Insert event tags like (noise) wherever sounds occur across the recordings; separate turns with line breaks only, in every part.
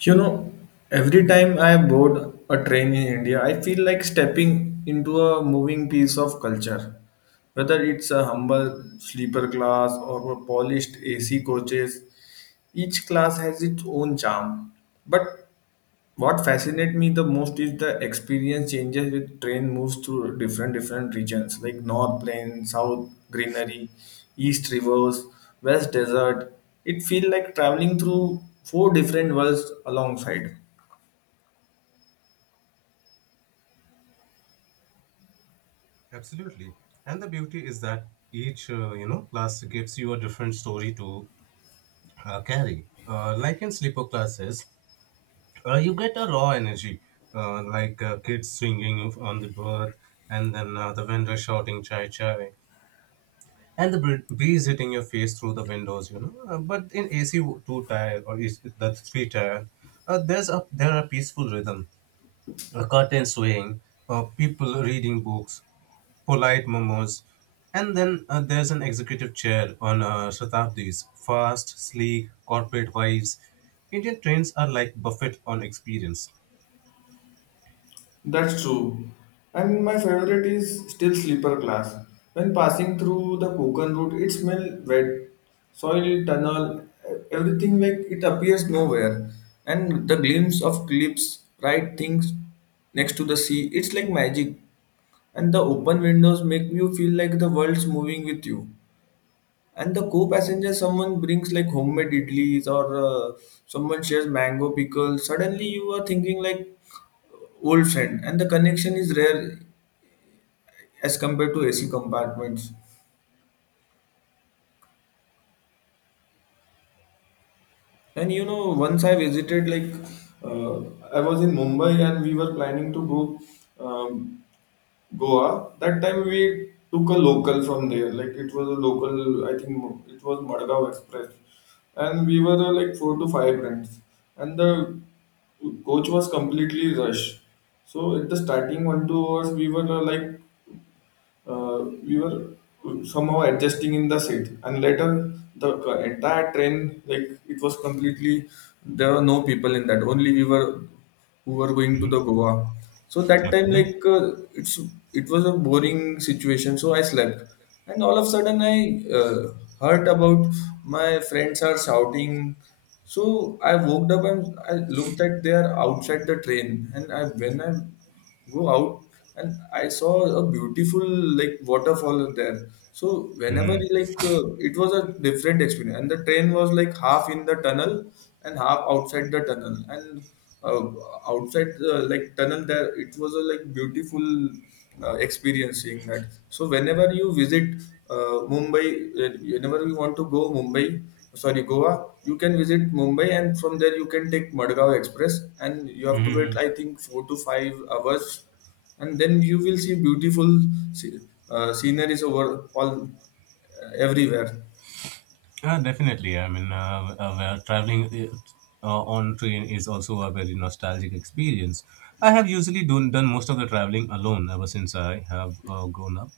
You know, every time I board a train in India, I feel like stepping into a moving piece of culture. Whether it's a humble sleeper class or a polished AC coaches, each class has its own charm. But what fascinates me the most is the experience changes with train moves through different regions like north plain, south greenery, east rivers, west desert. It feels like traveling through four different worlds alongside.
Absolutely. And the beauty is that each class gives you a different story to carry. Like in sleeper classes, you get a raw energy, like kids swinging on the berth, and then the vendor shouting chai chai, and the breeze hitting your face through the windows. But in AC2 tire or is the 3 tire, there are peaceful rhythm, a curtain swaying, people reading books, polite momos. And then there's an executive chair on Shatabdis, fast, sleek, corporate vibes. Indian trains are like buffet on experience.
That's true. And my favorite is still sleeper class. When passing through the Konkan route, it smells wet, soil, tunnel, everything like it appears nowhere. And the glimpse of cliffs, right things next to the sea, it's like magic. And the open windows make you feel like the world's moving with you, and the co-passenger someone brings like homemade idlis, or someone shares mango pickles. Suddenly you are thinking like old friend, and the connection is rare as compared to AC compartments. And you know, once I visited like uh, I was in Mumbai, and we were planning to go um, Goa. That time we took a local from there. Like it was a local, I think it was Madgaon Express, and we were like 4 to 5 friends, and the coach was completely rushed. So at the starting 1-2 hours, we were like we were somehow adjusting in the seat, and later the entire train, like it was completely, there were no people in that, only we were who were going to the Goa. So that time, like it's, it was a boring situation, so I slept. And all of a sudden I uh, heard about my friends are shouting, so I woke up and I looked at they are outside the train. And I, when I go out and I saw a beautiful like waterfall there. So whenever, like it was a different experience, and the train was like half in the tunnel and half outside the tunnel, and uh, outside the like tunnel there it was a like beautiful experiencing that. So whenever you visit Mumbai, whenever you want to go Mumbai, sorry Goa, you can visit Mumbai, and from there you can take Madgaon Express, and you have to wait
(laughs)
I think 4 to 5 hours, and then you will see beautiful sce- sceneries over all everywhere.
Definitely. I mean, well, traveling on train is also a very nostalgic experience. I have usually done most of the traveling alone ever since I have grown up.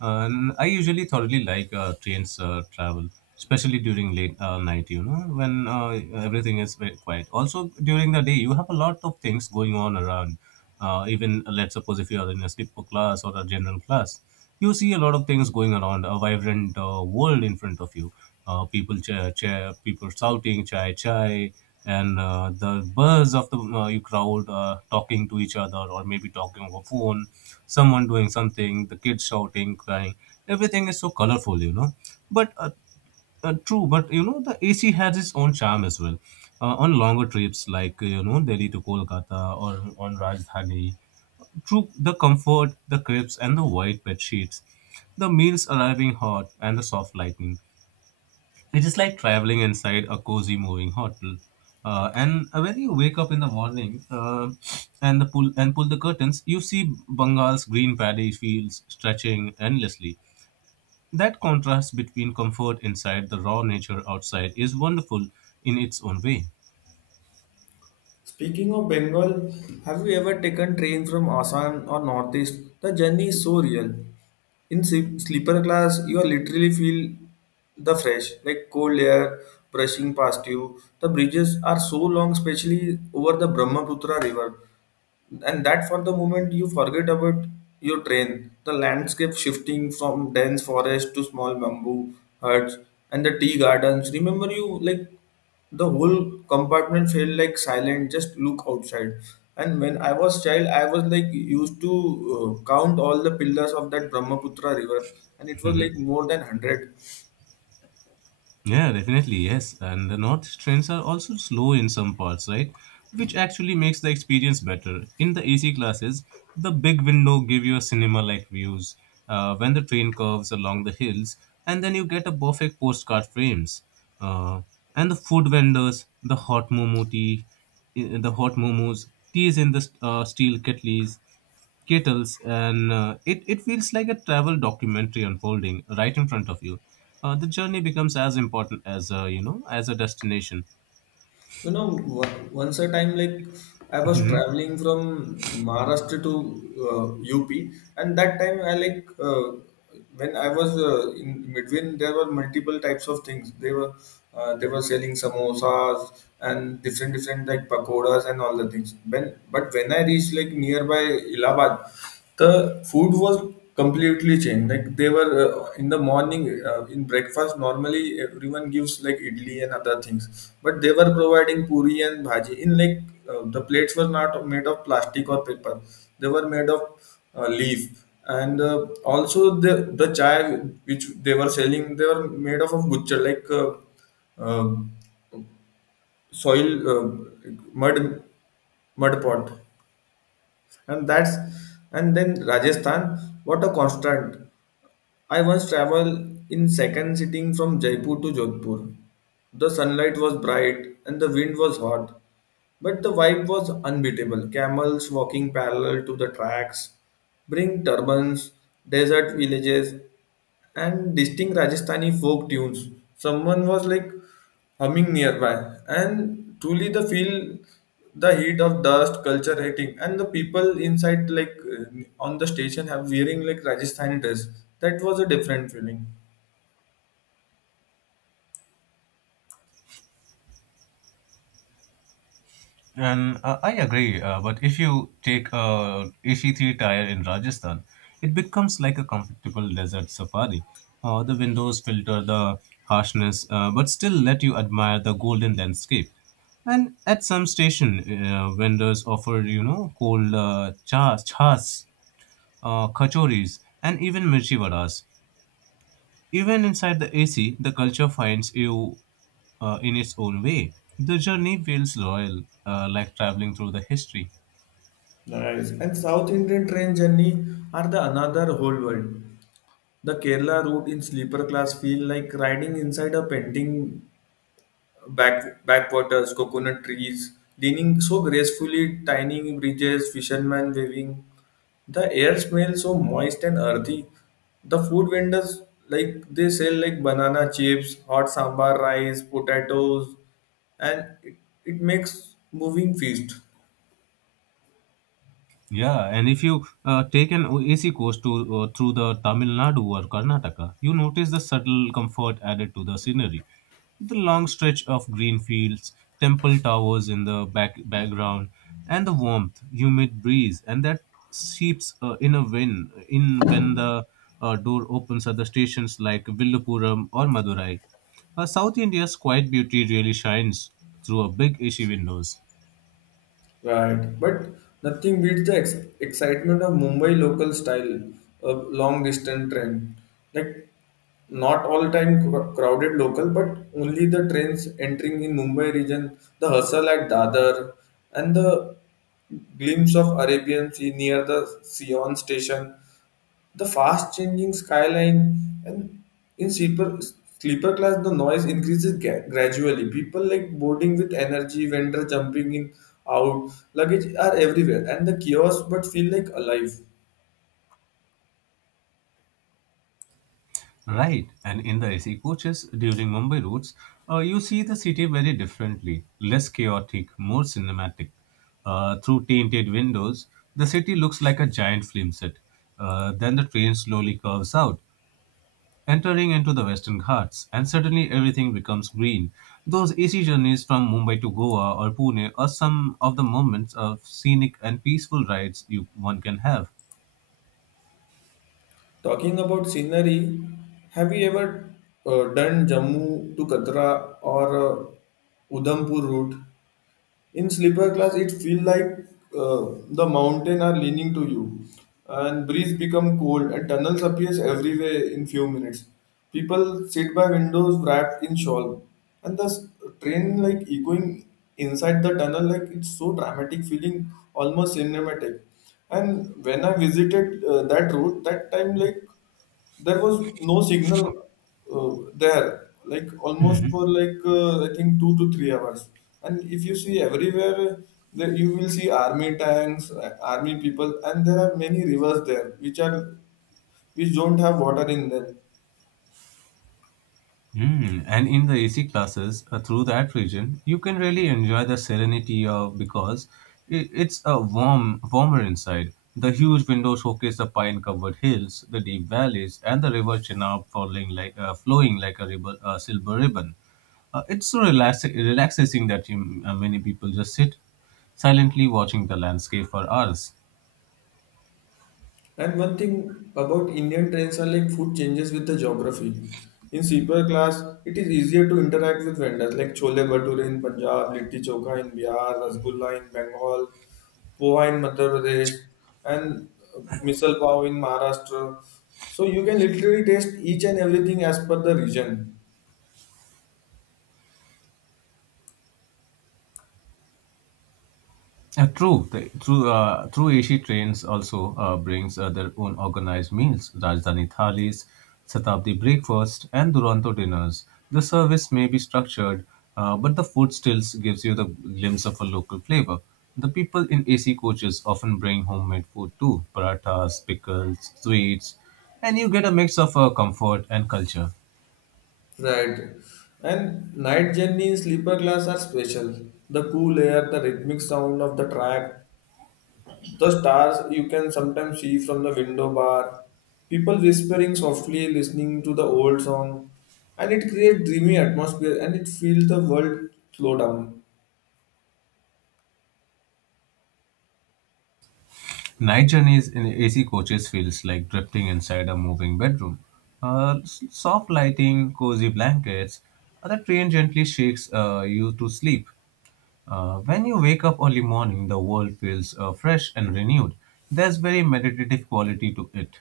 And I usually thoroughly like trains travel, especially during late night, when everything is very quiet. Also, during the day, you have a lot of things going on around. Even, let's suppose, if you are in a sleeper class or a general class, you see a lot of things going around, a vibrant world in front of you. People shouting chai chai, and the buzz of the you crowd talking to each other or maybe talking over phone. Someone doing something, the kids shouting, crying. Everything is so colorful. But, true but you know the AC has its own charm as well. On longer trips, like Delhi to Kolkata or on Rajdhani, through the comfort, the crepes, and the white bed sheets, the meals arriving hot, and the soft lighting. It is like traveling inside a cozy moving hotel. And when you wake up in the morning, and the pull and pull the curtains, you see Bengal's green paddy fields stretching endlessly. That contrast between comfort inside the raw nature outside is wonderful in its own way.
Speaking of Bengal, have you ever taken train from Assam or Northeast? The journey is so real. In sleeper class, you are literally feel the fresh, like cold air brushing past you. The bridges are so long, especially over the Brahmaputra river, and that for the moment you forget about your train. The landscape shifting from dense forest to small bamboo huts and the tea gardens. Remember you like the whole compartment felt like silent, just look outside. And when I was child, I was like used to count all the pillars of that Brahmaputra river, and it was like
(laughs)
more than 100.
Yeah, definitely, yes. And the north trains are also slow in some parts, right? Which actually makes the experience better. In the AC classes, the big window give you a cinema-like views when the train curves along the hills, and then you get a perfect postcard frames. Uh, and the food vendors, the hot momo tea, the hot momos, teas in the steel kettles, and it feels like a travel documentary unfolding right in front of you. The journey becomes as important as as a destination.
You know, once a time, like I was
Mhm.
traveling from Maharashtra to uh, UP, and that time I like when I was in between, there were multiple types of things. They were selling samosas and different like pakoras and all the things. When but when I reached like nearby Allahabad, the food was completely changed. Like they were in the morning, in breakfast normally everyone gives like idli and other things, but they were providing puri and bhaji in like, the plates were not made of plastic or paper, they were made of leaf. And also the chai which they were selling, they were made of guchcha, like uh, soil, mud, mud pot, and that's. And then Rajasthan, what a constant. I once traveled in second sitting from Jaipur to Jodhpur. The sunlight was bright and the wind was hot, but the vibe was unbeatable. Camels walking parallel to the tracks, bring turbans, desert villages, and distinct Rajasthani folk tunes. Someone was like humming nearby, and truly the feel the heat of dust, culture hitting, and the people inside, like on the station have wearing like Rajasthani dress. That was a different feeling.
And I agree. But if you take a AC3 tire in Rajasthan, it becomes like a comfortable desert safari. The windows filter the harshness, but still let you admire the golden landscape. And at some station, vendors offer cold chas kachoris, and even mirchi vadas. Even inside the AC, the culture finds you in its own way. The journey feels royal, like traveling through the history.
Nice. And South Indian train journey are the another whole world. The Kerala route in sleeper class feel like riding inside a painting. Backwaters, coconut trees, leaning so gracefully, tiny bridges, fishermen waving. The air smells so moist and earthy. The food vendors, like they sell like banana chips, hot sambar rice, potatoes, and it makes moving feast.
Yeah, and if you take an AC course to through the Tamil Nadu or Karnataka, you notice the subtle comfort added to the scenery. The long stretch of green fields, temple towers in the background, and the warmth, humid breeze, and that seeps in a wind in when the door opens at the stations like Villupuram or Madurai. South India's quiet beauty really shines through a big AC windows.
Right, but nothing beats the excitement of Mumbai local style of long distance train. Like not all time crowded local, but only the trains entering in Mumbai region, the hustle at Dadar, and the glimpse of Arabian Sea near the Sion station, the fast changing skyline, and in sleeper class the noise increases gradually, people like boarding with energy, vendor jumping in out, luggage are everywhere, and the chaos but feel like alive.
Right, and in the AC coaches during Mumbai routes, you see the city very differently, less chaotic, more cinematic. Through tinted windows, the city looks like a giant film set. Then the train slowly curves out, entering into the Western Ghats, and suddenly everything becomes green. Those AC journeys from Mumbai to Goa or Pune are some of the moments of scenic and peaceful rides you one can have.
Talking about scenery, have you ever done Jammu to Katra or Udhampur route? In sleeper class it feel like, uh, the mountain are leaning to you, and breeze become cold, and tunnels appears everywhere in few minutes. People sit by windows wrapped in shawl, and the train like echoing inside the tunnel. Like it's so dramatic feeling, almost cinematic. And when I visited that route, that time like there was no signal, there like almost for like I think 2 to 3 hours. And if you see everywhere, there you will see army tanks, army people, and there are many rivers there which are, which don't have water in them.
Mm, and in the AC classes through that region, you can really enjoy the serenity of, because it's a warmer inside. The huge windows showcase the pine-covered hills, the deep valleys, and the river Chenab falling like flowing like a ribbon, silver ribbon. It's so relaxing that many people just sit silently watching the landscape for hours.
And one thing about Indian trains are like food changes with the geography. In sleeper class it is easier to interact with vendors, like chole bhature in Punjab, litti chokha in Bihar, rasgulla in Bengal, poha in Madhya Pradesh, and misal pav in Maharashtra. So you can literally taste each and everything as per the region,
True, AC trains also brings their own organized meals, Rajdhani thalis, Shatabdi breakfast, and Duronto dinners. The service may be structured, but the food still gives you the glimpse of a local flavor. The people in AC coaches often bring homemade food too, parathas, pickles, sweets, and you get a mix of comfort and culture.
right? And night journey in sleeper class are special. The cool air, the rhythmic sound of the track, the stars you can sometimes see from the window bar, people whispering softly, listening to the old song, and it creates dreamy atmosphere, and it feels the world slow down.
Night journeys in AC coaches feels like drifting inside a moving bedroom. Soft lighting, cozy blankets, the train gently shakes you to sleep. When you wake up early morning, the world feels fresh and renewed. There's very meditative quality to it.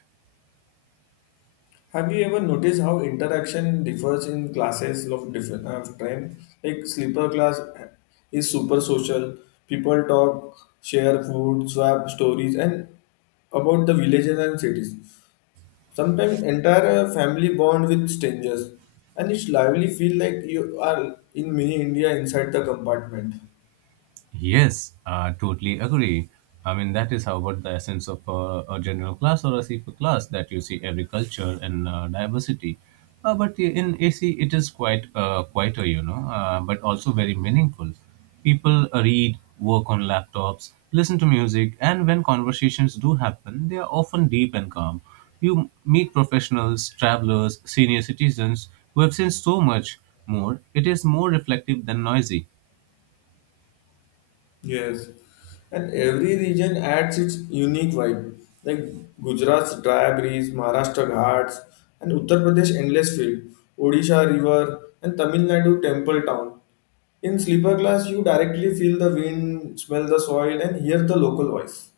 Have you ever noticed how interaction differs in classes of different train? Like sleeper class is super social. People talk, share food, swap stories, and about the villages and cities. Sometimes entire family bond with strangers, and it's lively feel like you are in mini India inside the compartment.
Yes, I totally agree. I mean, that is how about the essence of a general class or a CP class that you see every culture and diversity. But in AC, it is quite quieter, but also very meaningful. People read, work on laptops, listen to music, and when conversations do happen, they are often deep and calm. You meet professionals, travelers, senior citizens who have seen so much more. It is more reflective than noisy.
Yes, and every region adds its unique vibe. Like Gujarat's dry breeze, Maharashtra ghats, and Uttar Pradesh endless field, Odisha river, and Tamil Nadu temple town. In sleeper class, you directly feel the wind, smell the soil, and hear the local voice.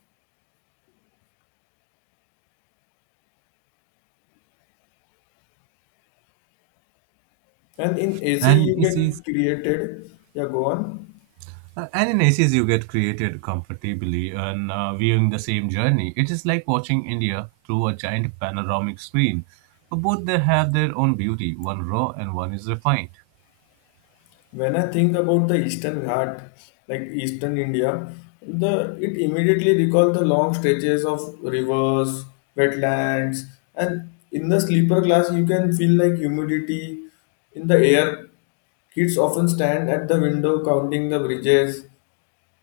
And in AC,
And
you
you see,
get created. Yeah, go on.
and in ACs, you get created comfortably and viewing the same journey. It is like watching India through a giant panoramic screen. But both they have their own beauty, one raw and one is refined.
When I think about the Eastern Ghat, like Eastern India, the it immediately recalls the long stretches of rivers, wetlands, and in the sleeper class you can feel like humidity in the air. Kids often stand at the window counting the bridges.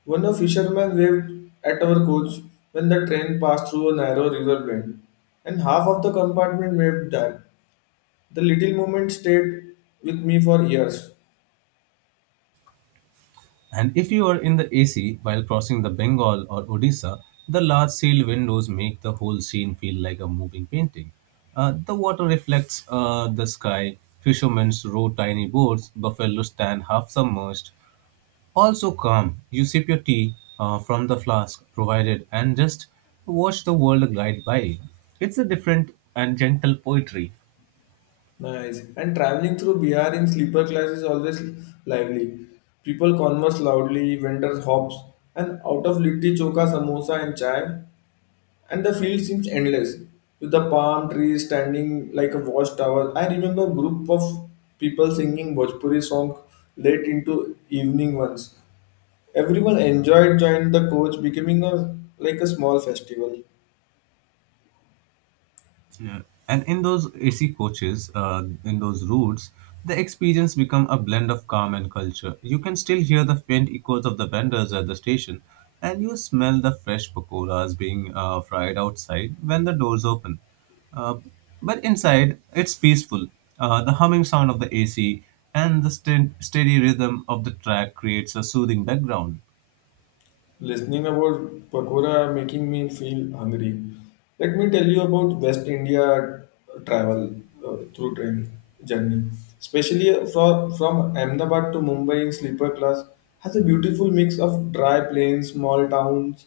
One of fishermen waved at our coach when the train passed through a narrow river bend, and half of the compartment waved back. The little moment stayed with me for years.
And if you are in the AC while crossing the Bengal or Odisha, the large sealed windows make the whole scene feel like a moving painting. The water reflects the sky, fishermen row tiny boats, buffalo stand half submerged. Also calm, you sip your tea from the flask provided and just watch the world glide by. It's a different and gentle poetry.
Nice. And traveling through Bihar in sleeper class is always lively. People converse loudly, vendors hops, and out of litti choka, samosa, and chai, and the field seems endless. With the palm trees standing like a watchtower, I remember a group of people singing Bhojpuri song late into evening once. Everyone enjoyed, joined the coach, becoming a like a small festival.
Yeah. And in those AC coaches, in those routes, the experience become a blend of calm and culture. You can still hear the faint echoes of the vendors at the station, and you smell the fresh pakoras being fried outside when the doors open. Uh, but inside, it's peaceful. The humming sound of the AC and the steady rhythm of the track creates a soothing background.
Listening about pakora making me feel hungry. Let me tell you about West India travel through train journey. Especially from Ahmedabad to Mumbai in sleeper class has a beautiful mix of dry plains, small towns,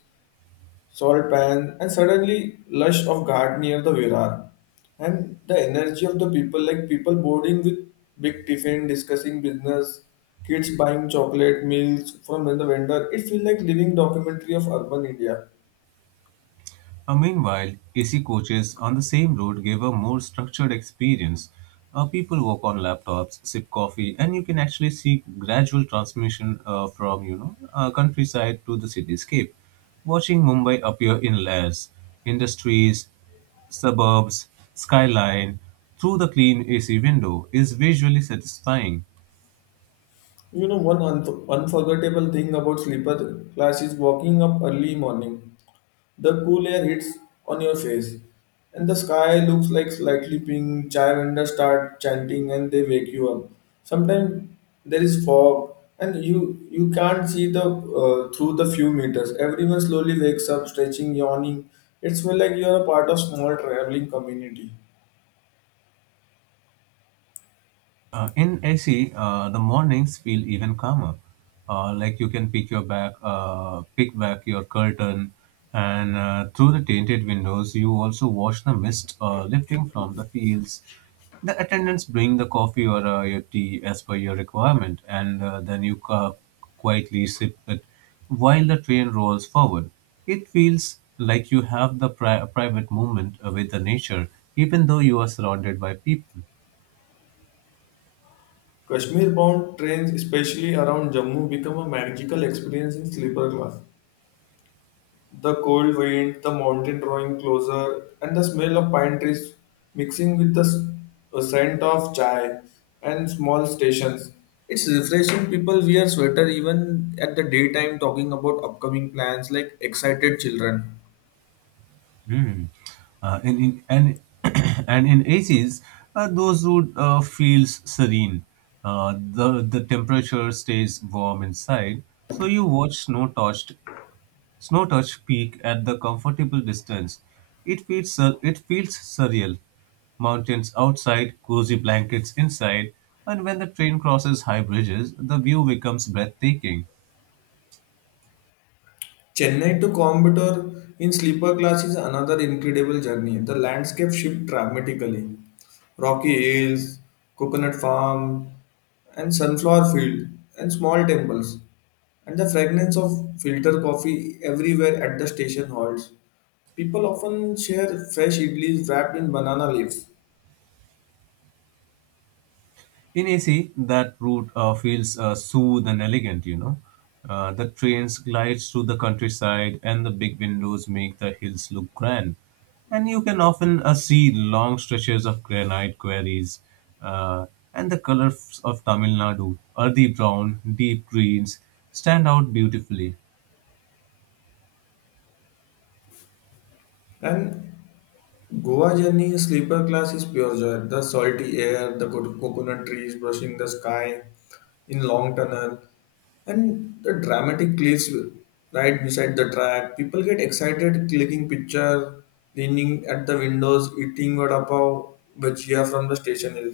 salt pan, and suddenly lush of garden near the Virar. And the energy of the people, like people boarding with big tiffin, discussing business, kids buying chocolate meals from the vendor. It feels like living documentary of urban India.
Meanwhile, AC coaches on the same road give a more structured experience. People work on laptops, sip coffee, and you can actually see gradual transmission from countryside to the cityscape. Watching Mumbai appear in layers, industries, suburbs, skyline through the clean AC window is visually satisfying.
You know, one unforgettable thing about sleeper class is walking up early morning. The cool air hits on your face, and the sky looks like slightly pink. Chai vendors start chanting, and they wake you up. Sometimes there is fog, and you can't see the through the few meters. Everyone slowly wakes up, stretching, yawning. It's feel like you are a part of small traveling community.
In AC, the mornings feel even calmer. Like you can pick back your curtain, and through the tinted windows, you also watch the mist lifting from the fields. The attendants bring the coffee or your tea as per your requirement, and then you quietly sip it while the train rolls forward. It feels like you have the private moment with the nature, even though you are surrounded by people.
Kashmir bound trains, especially around Jammu, become a magical experience in sleeper class. The cold wind, the mountain drawing closer, and the smell of pine trees mixing with the scent of chai and small stations. It's refreshing. People wear sweater even at the daytime, talking about upcoming plans like excited children.
Mm. Uh, in, in, and, (coughs) (clears throat) and in ACs, those wood feels serene. The temperature stays warm inside, so you watch snow-touched peak at the comfortable distance. It feels surreal. Mountains outside, cozy blankets inside, and when the train crosses high bridges, the view becomes breathtaking.
Chennai to Coimbatore in sleeper class is another incredible journey. The landscape shifts dramatically. Rocky hills, coconut farm, and sunflower field, and small temples, and the fragrance of filter coffee everywhere at the station halts. People often share fresh idlis wrapped in banana leaves,
In AC, that route feels smooth and elegant. The trains glide through the countryside, and the big windows make the hills look grand. And you can often see long stretches of granite quarries uh, and the colors of Tamil Nadu, earthy brown, deep greens, stand out beautifully.
and Goa journey in sleeper class is pure joy. The salty air, the coconut trees brushing the sky in long tunnel, and the dramatic cliffs right beside the track. People get excited clicking picture, leaning at the windows, eating vada pav bhajia from the station hill.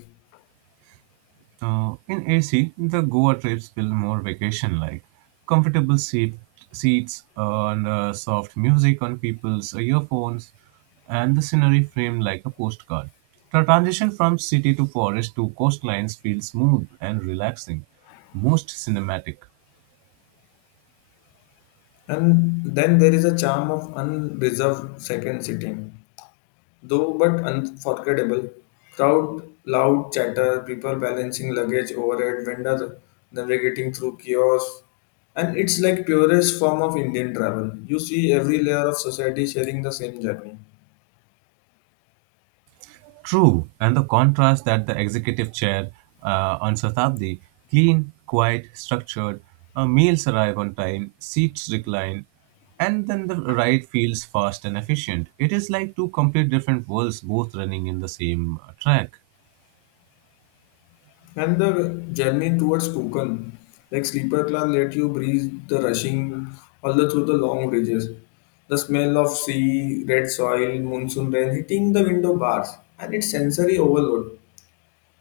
In AC, the Goa trips feel more vacation like. Comfortable seats, and soft music on people's earphones, and the scenery framed like a postcard. The transition from city to forest to coastlines feels smooth and relaxing, most cinematic.
And then there is a charm of unreserved second sitting. Though but unforgettable, crowd, loud chatter, people balancing luggage overhead, vendor navigating through kiosks, and it's like purest form of Indian travel. You see every layer of society sharing the same journey.
True, and the contrast that the executive chair on Shatabdi, clean, quiet, structured, meals arrive on time, seats recline, and then the ride feels fast and efficient. It is like two complete different worlds both running in the same track.
And the journey towards Konkan, like sleeper class, let you breathe the rushing all the through the long bridges. The smell of sea, red soil, monsoon rain hitting the window bars, and it's sensory overload.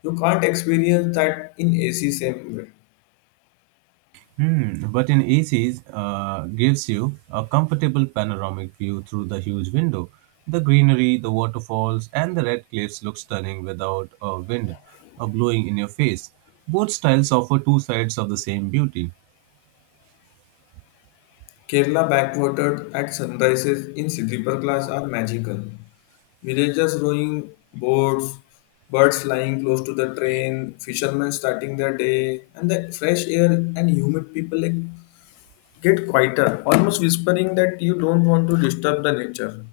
You can't experience that in AC same way.
Hmm, but in AC gives you a comfortable panoramic view through the huge window. The greenery, the waterfalls, and the red cliffs look stunning without a wind blowing in your face. Both styles offer two sides of the same beauty.
Kerala backwaters at sunrises in Sidriparglass are magical. Villagers rowing boats, birds flying close to the train, fishermen starting their day, and the fresh air and humid people like, get quieter, almost whispering that you don't want to disturb the nature.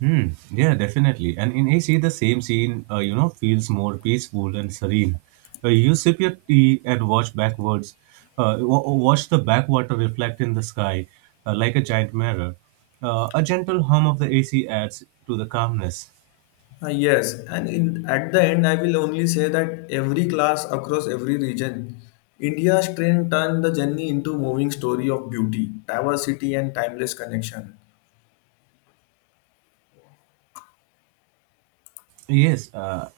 Hmm. Yeah, definitely. And in AC, the same scene, feels more peaceful and serene. You sip your tea and watch backwards, wa- wa- watch the backwater reflect in the sky like a giant mirror. A gentle hum of the AC adds to the calmness.
Yes, and in, at the end, I will only say that every class across every region, India's train turned the journey into moving story of beauty, diversity, and timeless connection.
Yes,